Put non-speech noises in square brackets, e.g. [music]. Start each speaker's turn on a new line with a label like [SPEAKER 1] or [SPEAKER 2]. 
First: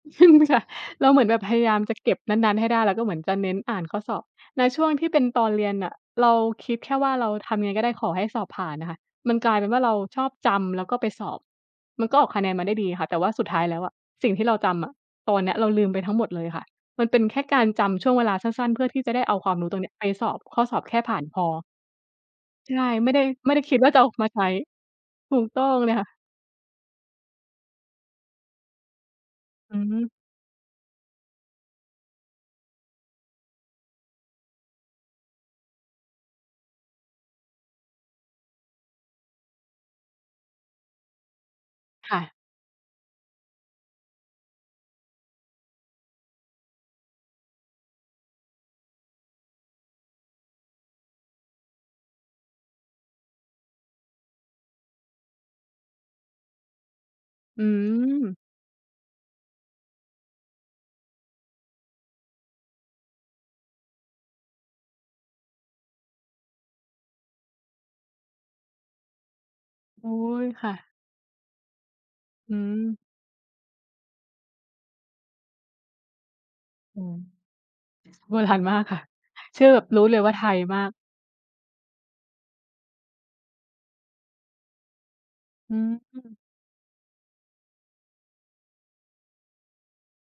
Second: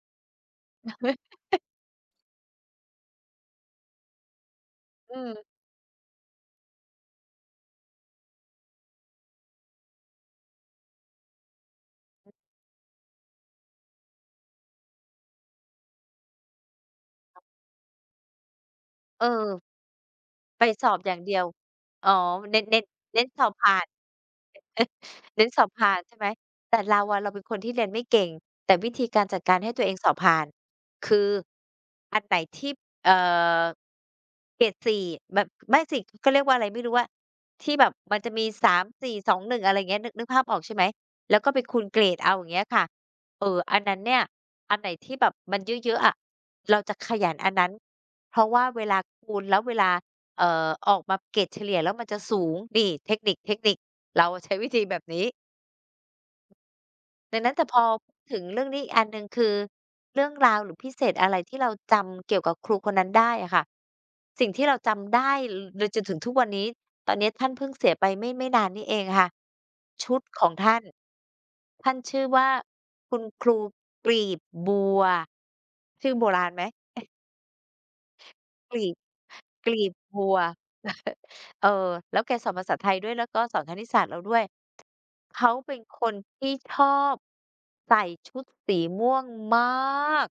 [SPEAKER 1] อืม ค่ะ เราเหมือนแบบพย
[SPEAKER 2] [chuckles]
[SPEAKER 1] ายามจะเก็บนั้น ๆ ให้ได้ แล้วก็เหมือนจะเน้นอ่านข้อสอบ ในช่วงที่
[SPEAKER 2] อื
[SPEAKER 1] เป็นต
[SPEAKER 2] ม
[SPEAKER 1] อนเรียนน่ะ เราคิดแค่ว่า เราทำยังไงก็ได้ขอให้สอบผ่านน่ะค่ะ มันกลายเป็นว่า เราชอบจำแล้วก็ไปสอบ มันก็ออกคะแนนมาได้ดีค่ะ แต่ว่าสุดท้ายแล้วอะ สิ่งที่เราจำอะ ตอนเนี้ยเราลืมไปทั้งหมดเลยค่ะ มันเป็นแค่การจำช่วงเวลาสั้น ๆ เพื่อที่จะไ
[SPEAKER 2] เ
[SPEAKER 1] ด
[SPEAKER 2] อ
[SPEAKER 1] ้
[SPEAKER 2] อ
[SPEAKER 1] เอาความรู้ตรงนี้ ไปสอบข้
[SPEAKER 2] ไป
[SPEAKER 1] อสอบ
[SPEAKER 2] ส
[SPEAKER 1] แ
[SPEAKER 2] อ
[SPEAKER 1] ค
[SPEAKER 2] บ
[SPEAKER 1] ่
[SPEAKER 2] อ
[SPEAKER 1] ผ
[SPEAKER 2] ย่
[SPEAKER 1] ่
[SPEAKER 2] า
[SPEAKER 1] า
[SPEAKER 2] ง
[SPEAKER 1] น
[SPEAKER 2] เดี
[SPEAKER 1] พ
[SPEAKER 2] ยว
[SPEAKER 1] อ
[SPEAKER 2] อ๋อ เน้น
[SPEAKER 1] ใช
[SPEAKER 2] เน้
[SPEAKER 1] ่
[SPEAKER 2] น
[SPEAKER 1] ไม่
[SPEAKER 2] เ
[SPEAKER 1] ได
[SPEAKER 2] น
[SPEAKER 1] ้
[SPEAKER 2] ้นสอ
[SPEAKER 1] ไม
[SPEAKER 2] บ
[SPEAKER 1] ่ได
[SPEAKER 2] ผ
[SPEAKER 1] ้
[SPEAKER 2] ่
[SPEAKER 1] คิ
[SPEAKER 2] า
[SPEAKER 1] ด
[SPEAKER 2] น
[SPEAKER 1] ว่าจะออกมาใช้
[SPEAKER 2] เน้น
[SPEAKER 1] ถู
[SPEAKER 2] เน้
[SPEAKER 1] ก
[SPEAKER 2] น
[SPEAKER 1] ต
[SPEAKER 2] ส
[SPEAKER 1] ้อ
[SPEAKER 2] อบ
[SPEAKER 1] ง
[SPEAKER 2] ผ
[SPEAKER 1] เล
[SPEAKER 2] ่า
[SPEAKER 1] ย
[SPEAKER 2] น
[SPEAKER 1] ค่
[SPEAKER 2] ใช
[SPEAKER 1] ะ
[SPEAKER 2] ่ไหม แต่เราอะ เราเป็นคนที่เรียนไม่เก่ง แต่วิธีการจัดการให้
[SPEAKER 1] อื
[SPEAKER 2] ตั
[SPEAKER 1] อ
[SPEAKER 2] วเอ
[SPEAKER 1] ฮ
[SPEAKER 2] งสอ
[SPEAKER 1] ึ
[SPEAKER 2] บผ่าน คือ อันไหนที่ เอ่อ เกรด 4 แบบ ไม่สิ เขาเรียกว่าไรไม่รู้อะ ที่แบบมันจะมี 3 4 2 1 อะไรเงี้ย นึก นึกภาพออกใช่ไหม แล้วก็ไปคูณเกร
[SPEAKER 1] ค
[SPEAKER 2] ด
[SPEAKER 1] ่
[SPEAKER 2] เอ
[SPEAKER 1] ะ
[SPEAKER 2] า อย่างเงี้ยค่ะ เออ อันนั้นเนี่ย อันไหนที่แบบมันเยอะ ๆ อะ เราจะขยันอันนั้น เพราะว่าเวลาคูณแล้ว เวลา เอ่อ ออกมาเกรดเฉลี่ยแล้วมันจะสูง นี่ เทคนิค ๆ เราอะใช้วิธีแบบนี้ ดังนั้นแ
[SPEAKER 1] อ
[SPEAKER 2] ต่พอพูดถ
[SPEAKER 1] ืม
[SPEAKER 2] ึงเรื่องนี้อีกอันหนึ่ง คือเรื่องราว หรือพิเศษอะไรที่เราจำเกี่ยวกับครูคนนั้นได้อะค่ะ สิ่งที่เราจำได้เลย จ จนถึงทุกวันนี้ ตอนเนี้ยท่านเพิ่งเสียไป ไม่ ไม่นานนี้เองค่ะ ช
[SPEAKER 1] อุ๊
[SPEAKER 2] ุดข
[SPEAKER 1] ย
[SPEAKER 2] อง
[SPEAKER 1] ค
[SPEAKER 2] ท
[SPEAKER 1] ่
[SPEAKER 2] ่าน
[SPEAKER 1] ะ
[SPEAKER 2] ท่านชื่อว่า
[SPEAKER 1] อืม
[SPEAKER 2] คุณครู กลีบบัว ชื่อโบราณไหม?
[SPEAKER 1] อ
[SPEAKER 2] อ
[SPEAKER 1] ื
[SPEAKER 2] ะ
[SPEAKER 1] ม โบราณม
[SPEAKER 2] ก
[SPEAKER 1] า
[SPEAKER 2] ล
[SPEAKER 1] ก
[SPEAKER 2] ี
[SPEAKER 1] ค
[SPEAKER 2] บ
[SPEAKER 1] ่ะ ชื่
[SPEAKER 2] ก
[SPEAKER 1] อ
[SPEAKER 2] ล
[SPEAKER 1] แบ
[SPEAKER 2] ี
[SPEAKER 1] บ
[SPEAKER 2] บ
[SPEAKER 1] รู้เล
[SPEAKER 2] บ
[SPEAKER 1] ยว
[SPEAKER 2] ั
[SPEAKER 1] ่า
[SPEAKER 2] ว
[SPEAKER 1] ไทยมาก
[SPEAKER 2] [chuckles] เออ แล้วแกสอนภาษาไทยด้วยนะ ก็สอนคณิตศาสตร์เราด้วย เขาเ
[SPEAKER 1] อ
[SPEAKER 2] ป
[SPEAKER 1] ื
[SPEAKER 2] ็น
[SPEAKER 1] อ
[SPEAKER 2] คน
[SPEAKER 1] ฮึ
[SPEAKER 2] ที่ ชอบ ใส่ชุดสีม่วง มาก